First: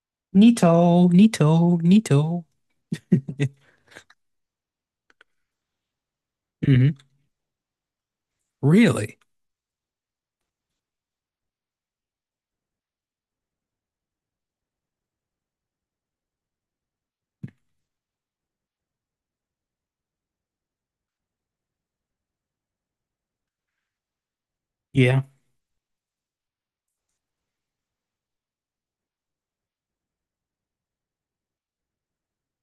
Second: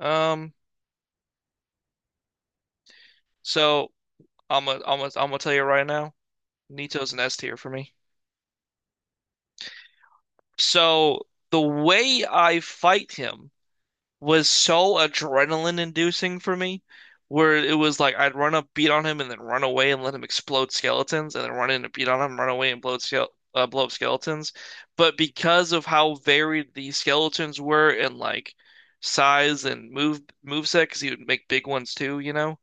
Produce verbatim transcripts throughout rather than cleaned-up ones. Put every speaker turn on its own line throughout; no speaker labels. Um,
Neato, neato, neato.
so I'm gonna I'm gonna I'm gonna tell you right now,
hmm
Nito's an S tier for me.
Really?
So the way I fight him was so adrenaline inducing for me, where it was like I'd run up, beat on him, and then run away and let him explode skeletons, and then run in and beat on him, run away and blow skele uh, blow up skeletons. But
Yeah.
because of how varied the skeletons were in like size and move move set, because he would make big ones too, you know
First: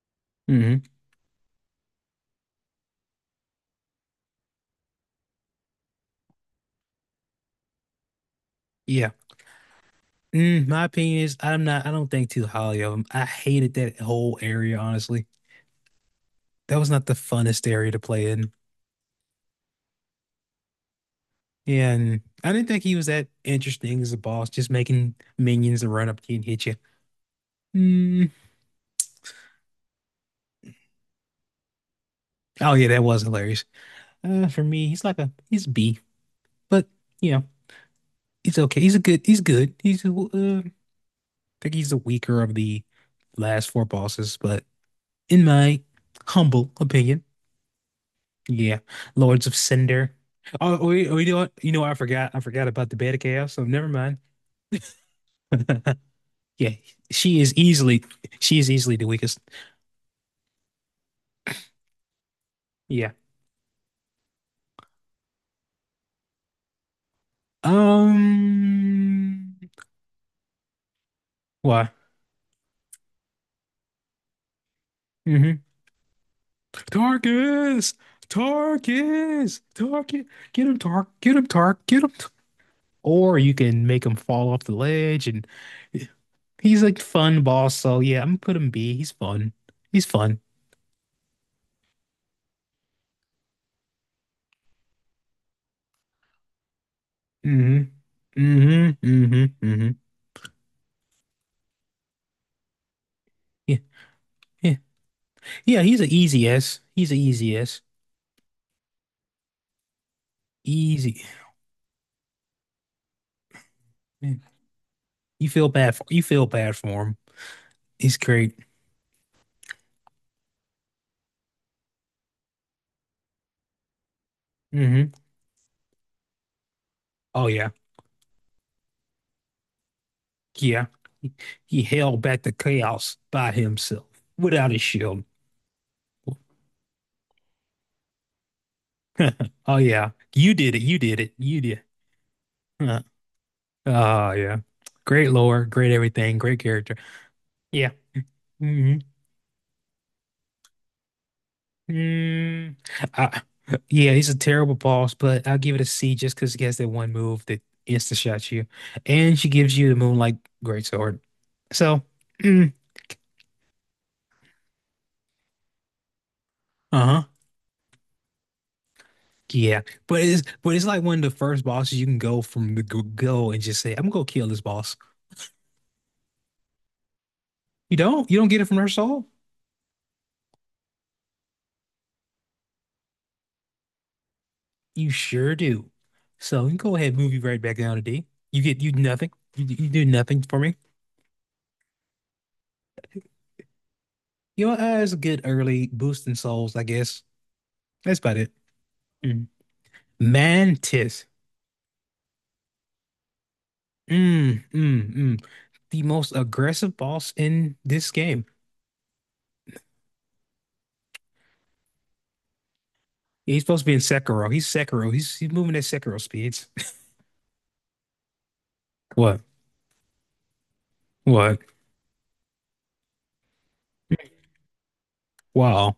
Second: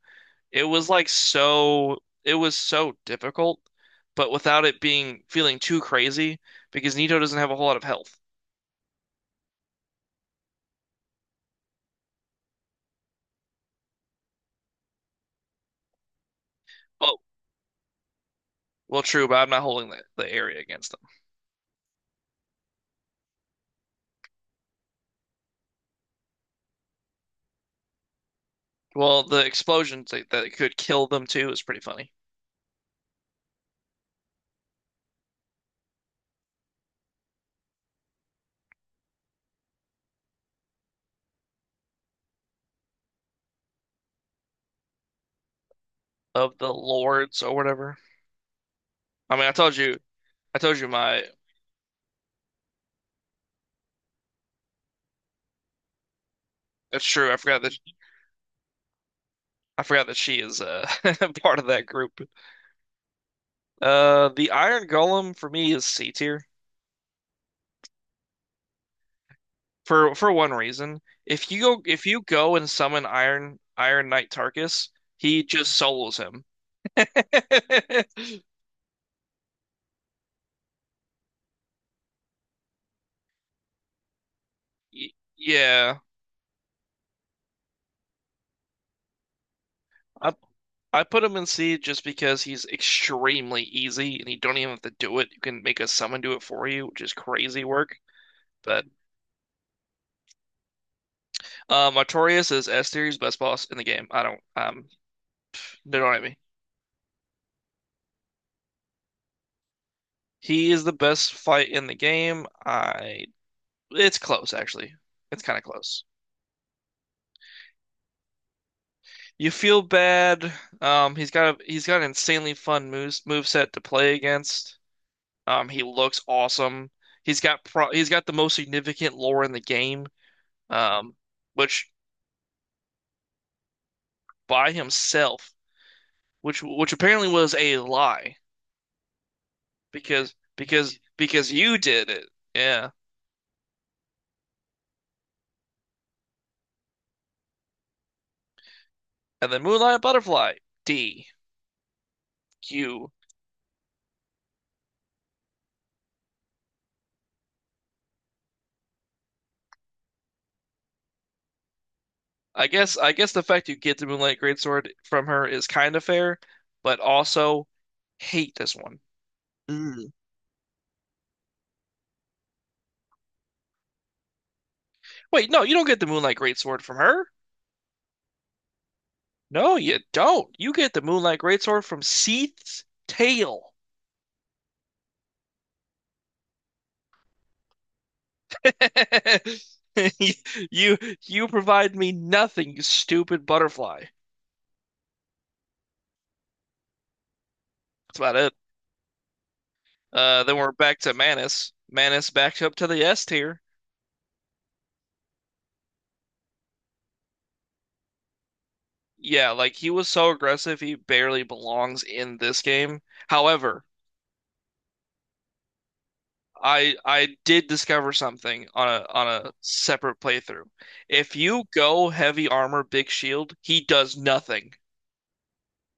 it
hmm
was like so, it was so difficult, but without it being feeling too crazy because Nito doesn't have a whole lot of health.
Yeah. Mm, my opinion is I'm not, I don't think too highly of him. I hated that whole area, honestly. That was not the
Oh,
funnest area to play in.
well, true, but I'm not holding the, the area against them.
Yeah, and I didn't think he was that interesting as a boss, just making minions and run up to you and hit you. Mm.
Well, the explosions that, that could kill them too is pretty funny.
Oh yeah, that was hilarious. Uh, for me, he's like a he's B, but you know, he's okay. He's a good. He's good. He's a, uh, I think he's the weaker of the last four bosses, but in my
Of
humble
the
opinion,
lords or whatever.
yeah,
I mean,
Lords
I
of
told you,
Cinder.
I
Oh,
told you
oh, you oh,
my.
you know what? You know what? I forgot. I forgot about the Bed of Chaos. So never mind. Yeah,
That's true. I
she is
forgot that
easily she is easily the weakest.
I forgot that she is uh part of that group.
Yeah.
Uh, the Iron Golem for me is C tier.
Um.
for for one reason. If you go
Why?
if you go and summon Iron Iron Knight Tarkus, he
Mm-hmm.
just solos him.
Tarkus, Tarkus, Tarkus. Get him, Tark. Get him, Tark. Get him. T- Or you can make him fall off the
Y-
ledge, and
Yeah,
he's like fun boss. So yeah, I'm gonna put him B. He's fun. He's
I
fun.
I put him in C just because he's extremely easy and you don't even have to do it. You can make a summon do it for you, which is crazy
Hmm
work. But
hmm hmm hmm
uh, Artorias is S tier, he's best boss
Yeah.
in the game. I don't
Yeah.
um
Yeah,
they
he's an
don't at me.
easy S. He's an easy S.
He is the
Easy.
best fight in the game. I it's
Yeah.
close actually. It's
You
kind of
feel bad for
close.
you feel bad for him. He's great.
You feel bad. Um, he's got a he's got an insanely fun moves moveset to play against.
Hmm
Um, he looks awesome. He's
Oh
got
yeah.
pro he's got the most significant lore in the game.
Yeah.
Um,
He
which
held back the chaos by himself without
by
his shield.
himself, which which apparently was a lie
Oh yeah.
because
You did it. You
because
did it.
because
You
you
did.
did it. Yeah.
Huh. Oh yeah. Great lore, great everything, great character. Yeah. Hmm.
And then Moonlight Butterfly D
Mm,
Q.
I, yeah, he's a terrible boss, but I'll give it a C just because he has that one move that insta shots you, and she gives you the Moonlight Greatsword. So,
I
mm,
guess I guess the fact you get the Moonlight Greatsword from her is kind of fair, but
uh-huh,
also hate this one.
yeah,
Mm.
but it's but it's like one of the first bosses you can go from the g- go and just say, "I'm gonna go kill this boss."
Wait, no, you don't get the Moonlight Greatsword from her.
You don't, you don't get it from her soul.
No, you don't. You get the Moonlight Greatsword from Seath's tail.
You sure do. So you can go ahead, move you right back down to D. You get you nothing. You, you do
You,
nothing for me.
you you provide me nothing, you stupid butterfly. That's
You know, uh, it's a good early boost in souls, I guess. That's
about
about it.
it. Uh, then we're back to
Mantis.
Manus. Manus backed up to the S tier.
Mm, mm, mm. The most aggressive boss in this game.
Yeah, like he was so aggressive, he barely belongs in this game.
Yeah, he's supposed
However,
to be in Sekiro. He's Sekiro. He's he's moving at Sekiro speeds.
I I did discover something on a on
What?
a separate playthrough. If
What?
you go heavy armor, big shield, he does nothing.
Wow.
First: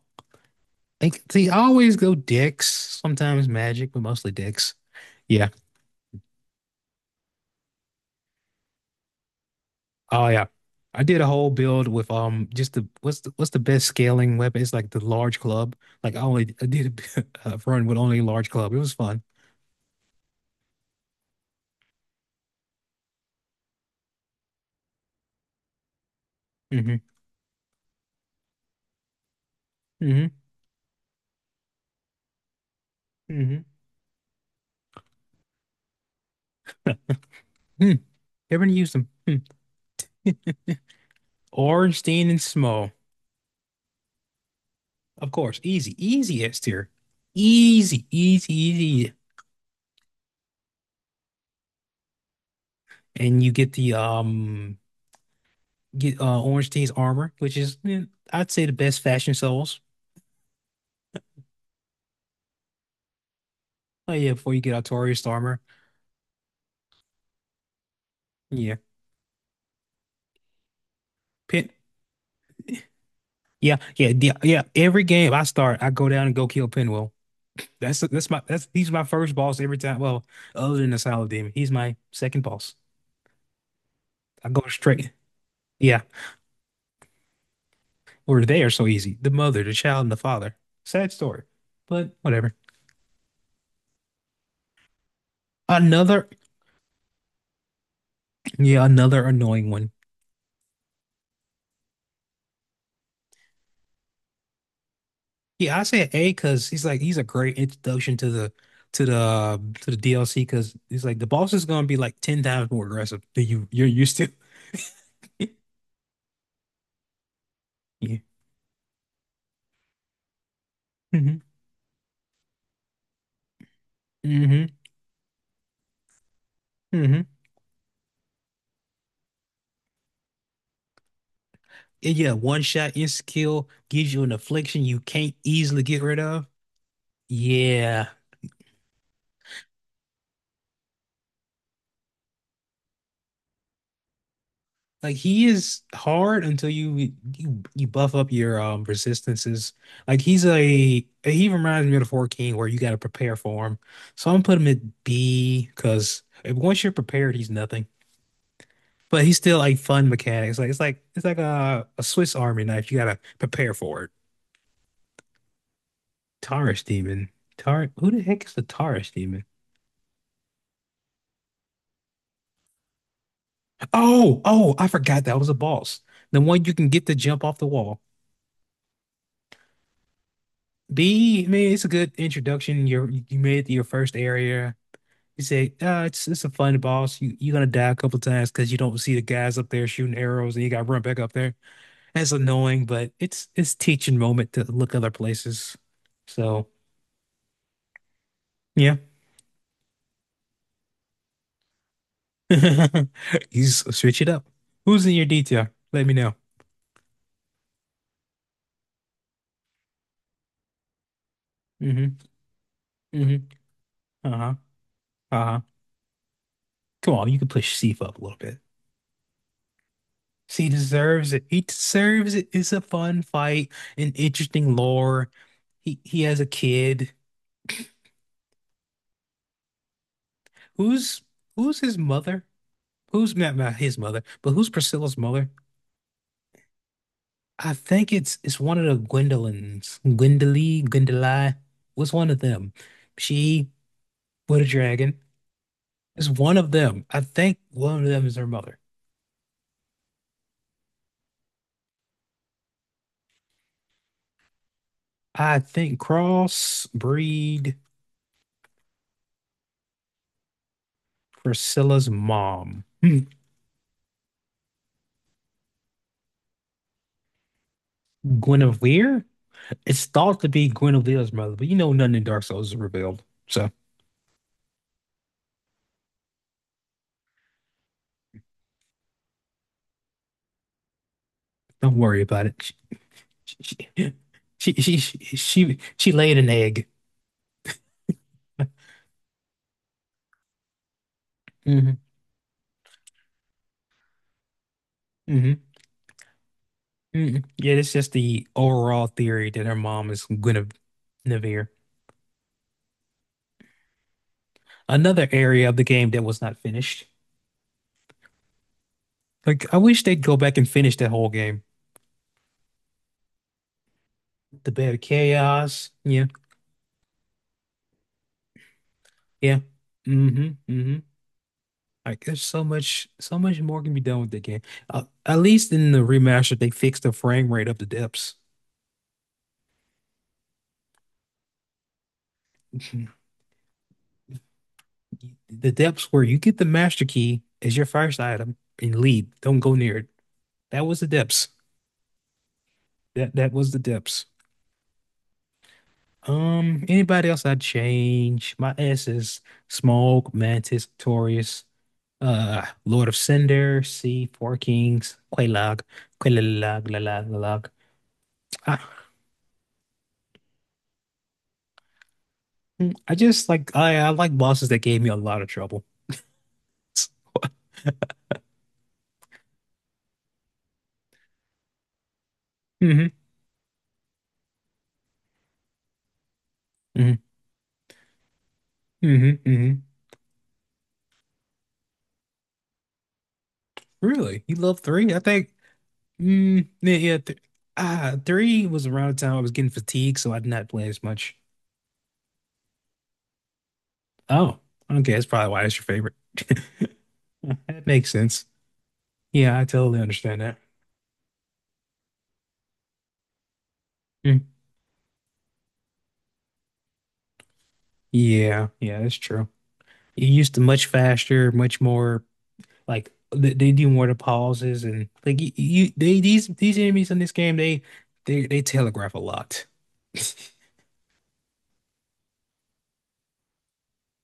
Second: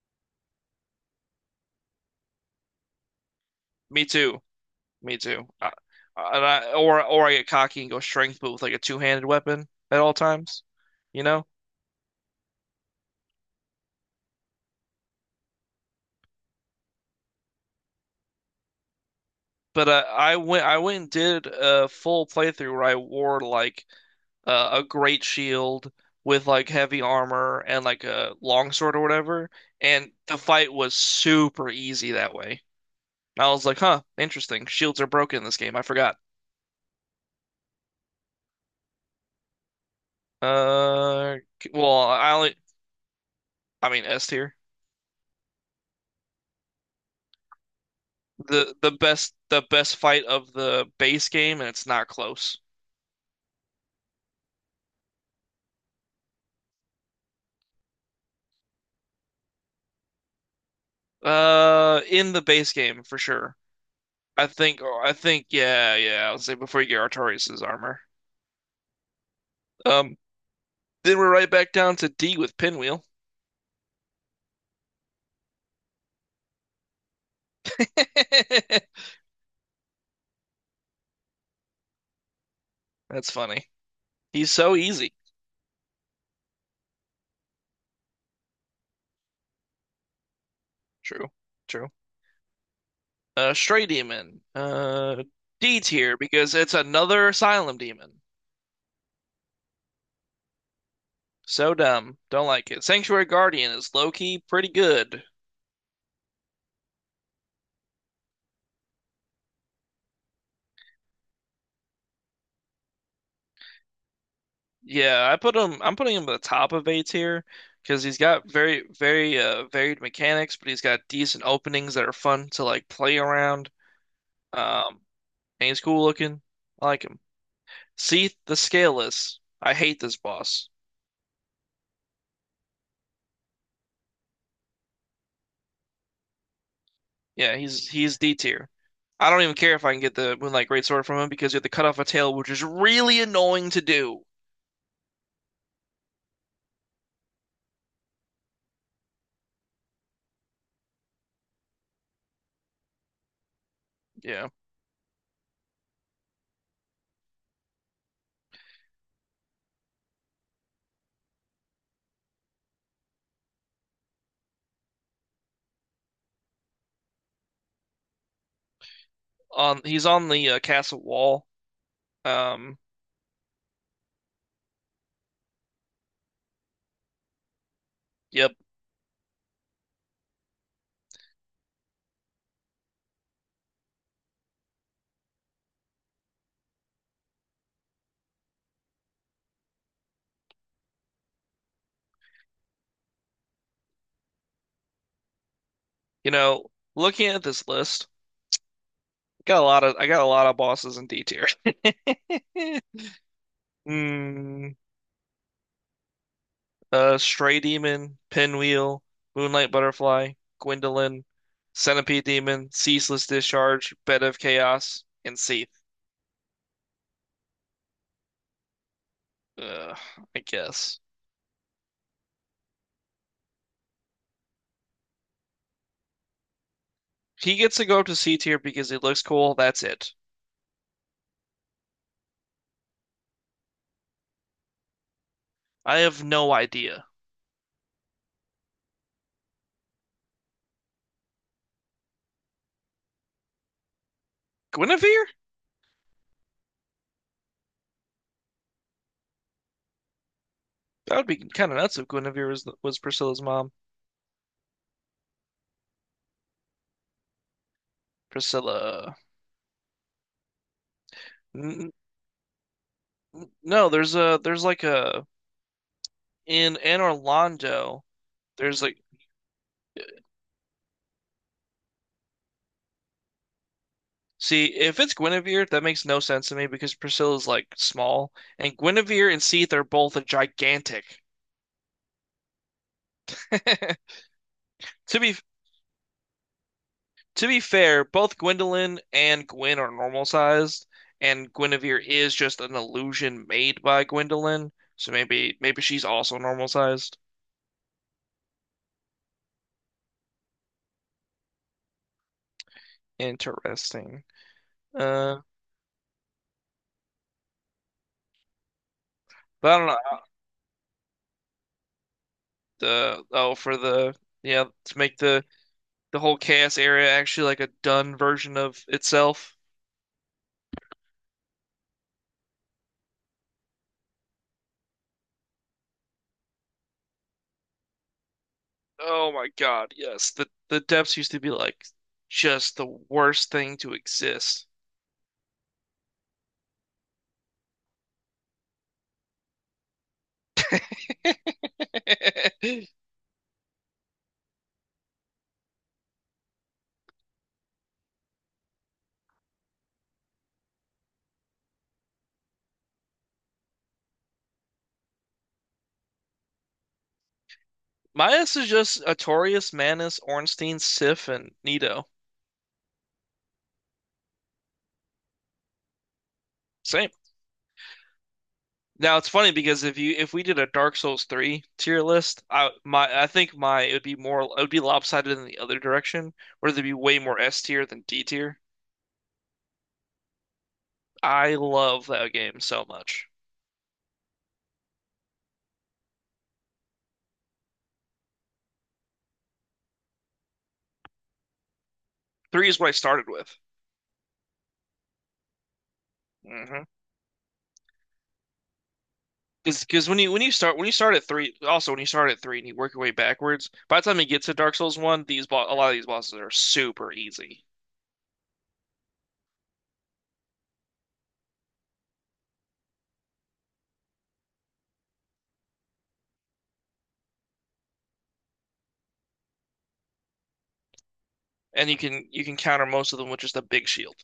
Like see, I always go dicks, sometimes magic, but
Me
mostly
too.
dicks.
Me
Yeah.
too. Uh, and I, or or I get cocky and go strength, but with like a two-handed weapon at all
Oh yeah.
times,
I did
you
a
know.
whole build with um just the what's the what's the best scaling weapon? It's like the large club. Like I only I did a a run with only large club. It was fun.
But uh, I went I went and did a full playthrough where I wore like uh, a great shield with like
Mm-hmm.
heavy armor and like a longsword or whatever, and
Mm-hmm.
the fight was super easy that way. I
Mm-hmm.
was like, huh, interesting. Shields are broken in this game. I forgot.
Hmm. Everyone used them. Hmm.
Uh, c- well,
Orange, Stein,
I
and
only
Smo.
I mean S tier.
Of course, easy, easy S tier, easy, easy,
the the
easy,
best the best fight of the base game, and it's not close.
and you get the um get uh Orange Team's armor, which is eh, I'd say the best fashion souls.
Uh, in the base game for sure.
Oh yeah,
I
before you get
think I
Artorias
think
armor,
yeah yeah. I'll say before you get Artorias armor.
yeah,
Um, then we're right
Pin,
back down to D with Pinwheel.
yeah, yeah, the, yeah. Every game I start, I go down and go kill Pinwheel. That's that's my that's He's my first boss every time. Well, other than the Silent Demon, he's my second boss.
That's funny.
I
He's
go
so
straight.
easy.
Yeah, or they are so easy. The mother, the child, and the father. Sad
True,
story,
true.
but whatever.
Uh, Stray Demon. Uh, D tier
Another.
because it's another Asylum Demon.
Yeah, another annoying one.
So dumb. Don't like it. Sanctuary Guardian is low key pretty good.
Yeah, I said A because he's like he's a great introduction to the to the uh, to the D L C because he's like the boss is gonna be like ten times more aggressive than you you're used to.
Yeah, I put him. I'm putting him at the top of A tier because
Yeah.
he's got very, very uh, varied mechanics, but he's got
hmm
decent openings that are fun to like play around.
hmm
Um, and he's cool looking. I like him.
hmm
See the Scaleless. I hate this boss.
Yeah, yeah, one shot insta kill gives you an affliction you can't easily get rid of.
Yeah, he's
Yeah.
he's D tier. I don't even care if I can get the Moonlight Greatsword from him because you have to cut off a tail, which is really annoying to do.
Like he is hard until you you you buff up your um resistances. Like he's a he reminds me of the Four King where you got to prepare for him. So I'm gonna
Yeah,
put him at B because once you're prepared, he's nothing. But he's still like fun mechanics. Like it's like it's like a, a Swiss Army knife. You gotta prepare for it. Taurus Demon. Tar, who the heck is the Taurus Demon?
on he's on the uh, castle wall. Um,
Oh, oh, I forgot that was a boss. The one you can get to jump off the wall.
yep.
B, I mean, it's a good introduction. You're, you made it to your first area. You say, uh, it's it's a fun boss. You you're gonna die a couple times because you don't see the guys up there shooting arrows, and you got to run back up there. That's annoying, but it's it's teaching moment to look other places.
You
So
know, looking at this list.
yeah,
Got a lot of I got a lot of bosses in D tier.
you s- switch it up.
Mm,
Who's in your detail? Let me know.
uh, Stray Demon, Pinwheel, Moonlight Butterfly, Gwendolyn,
Mm-hmm.
Centipede Demon, Ceaseless
Mm-hmm.
Discharge, Bed of
Uh-huh.
Chaos, and
Uh-huh.
Seath.
Come on, you can push Sif up a little.
Uh, I
He
guess.
deserves it. He deserves it. It's a fun fight, an interesting lore. He he has a kid.
He gets to go up to C tier because he looks cool. That's it.
Who's Who's his mother? Who's not, Not his mother, but who's Priscilla's mother?
I have no idea.
I think it's it's one of the Gwendolyns. Gwendoly, Gwendolyn. Was one of them. She with a dragon.
Guinevere?
It's one of them. I think one of them is her mother.
That would be kind of nuts if Guinevere was was Priscilla's mom.
I think crossbreed
Priscilla. N
Priscilla's mom.
n- no, there's a there's like a in in Orlando. There's like
Guinevere? It's thought to be Guinevere's mother, but you know nothing in Dark Souls is revealed, so
see, if it's Guinevere, that makes no sense to me because Priscilla's like small, and Guinevere and Seath are both gigantic.
don't worry about it. She she she she
To be
she, she, she laid an egg.
to be fair, both Gwendolyn and Gwen are normal sized, and
Hmm
Guinevere is just an illusion made by Gwendolyn. So maybe
hmm
maybe she's also normal sized.
hmm Yeah, it's just the overall theory that her mom is Guinevere.
Interesting.
Another
Uh,
area of the game that was not finished.
but
Like I
I don't
wish
know.
they'd go back and finish that whole game.
The oh for the yeah
The Bed
to
of
make the
Chaos.
the
Yeah,
whole chaos area actually like a done version of itself.
yeah. hmm hmm Like there's so much, so much more can be done with the game. Uh, at least in the remaster, they fixed the frame rate of the depths.
Oh my God, yes. The the depths used to be like just the worst thing to exist.
Mhm. The depths where you get the master key as your first item and leave. Don't go near it. That was the depths. That that was the depths. Um, anybody else I'd change? My S is Smaug, Mantis, Torius, uh, Lord of Cinder, C, Four Kings, Quelaag, Quelaag, Lalag, Lalag.
Midas is
I,
just Artorias, Manus, Ornstein, Sif, and Nito.
I just like I, I like bosses that gave me a lot of trouble.
Same. Now it's funny because if you if we did a Dark Souls three tier list, I
Hmm
my I think my it would be more it would be lopsided in the other direction, where there'd be way
hmm
more S tier than D tier.
hmm hmm
I love that game so much.
Really? You love three? I think. Mm, yeah. Yeah th ah, three was around the time I was getting fatigued, so I did not play as much.
Three is what I started with.
Oh, okay. That's probably why it's your favorite.
Hmm
That makes sense. Yeah, I totally
Because when you
understand
when you
that.
start when you start at three, also when you start at three and you work your way backwards, by the time you
Mm.
get to Dark Souls one, these bo a lot of these bosses are super easy,
Yeah, yeah, that's true. You used to much faster, much more like they, they do more to pauses and like you, you they, these these enemies in this game they they they telegraph a lot.
and you can you can counter most of them with just a big shield.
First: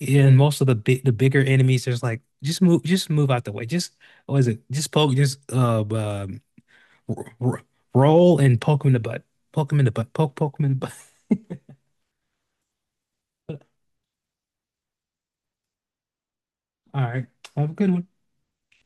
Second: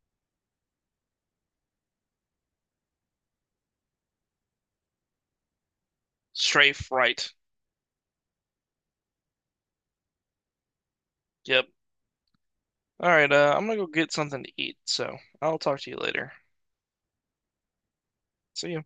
Yeah, and most of the big, the bigger enemies, there's like just move, just move out the way. Just what is it? Just poke, just uh, um,
Strafe
r
right.
r- roll and poke him in the butt. Poke him in the butt. Poke, poke him in the butt.
Yep. All right. Uh, I'm gonna go get something to eat, so I'll talk to you later.
All right, have a good one.
See ya.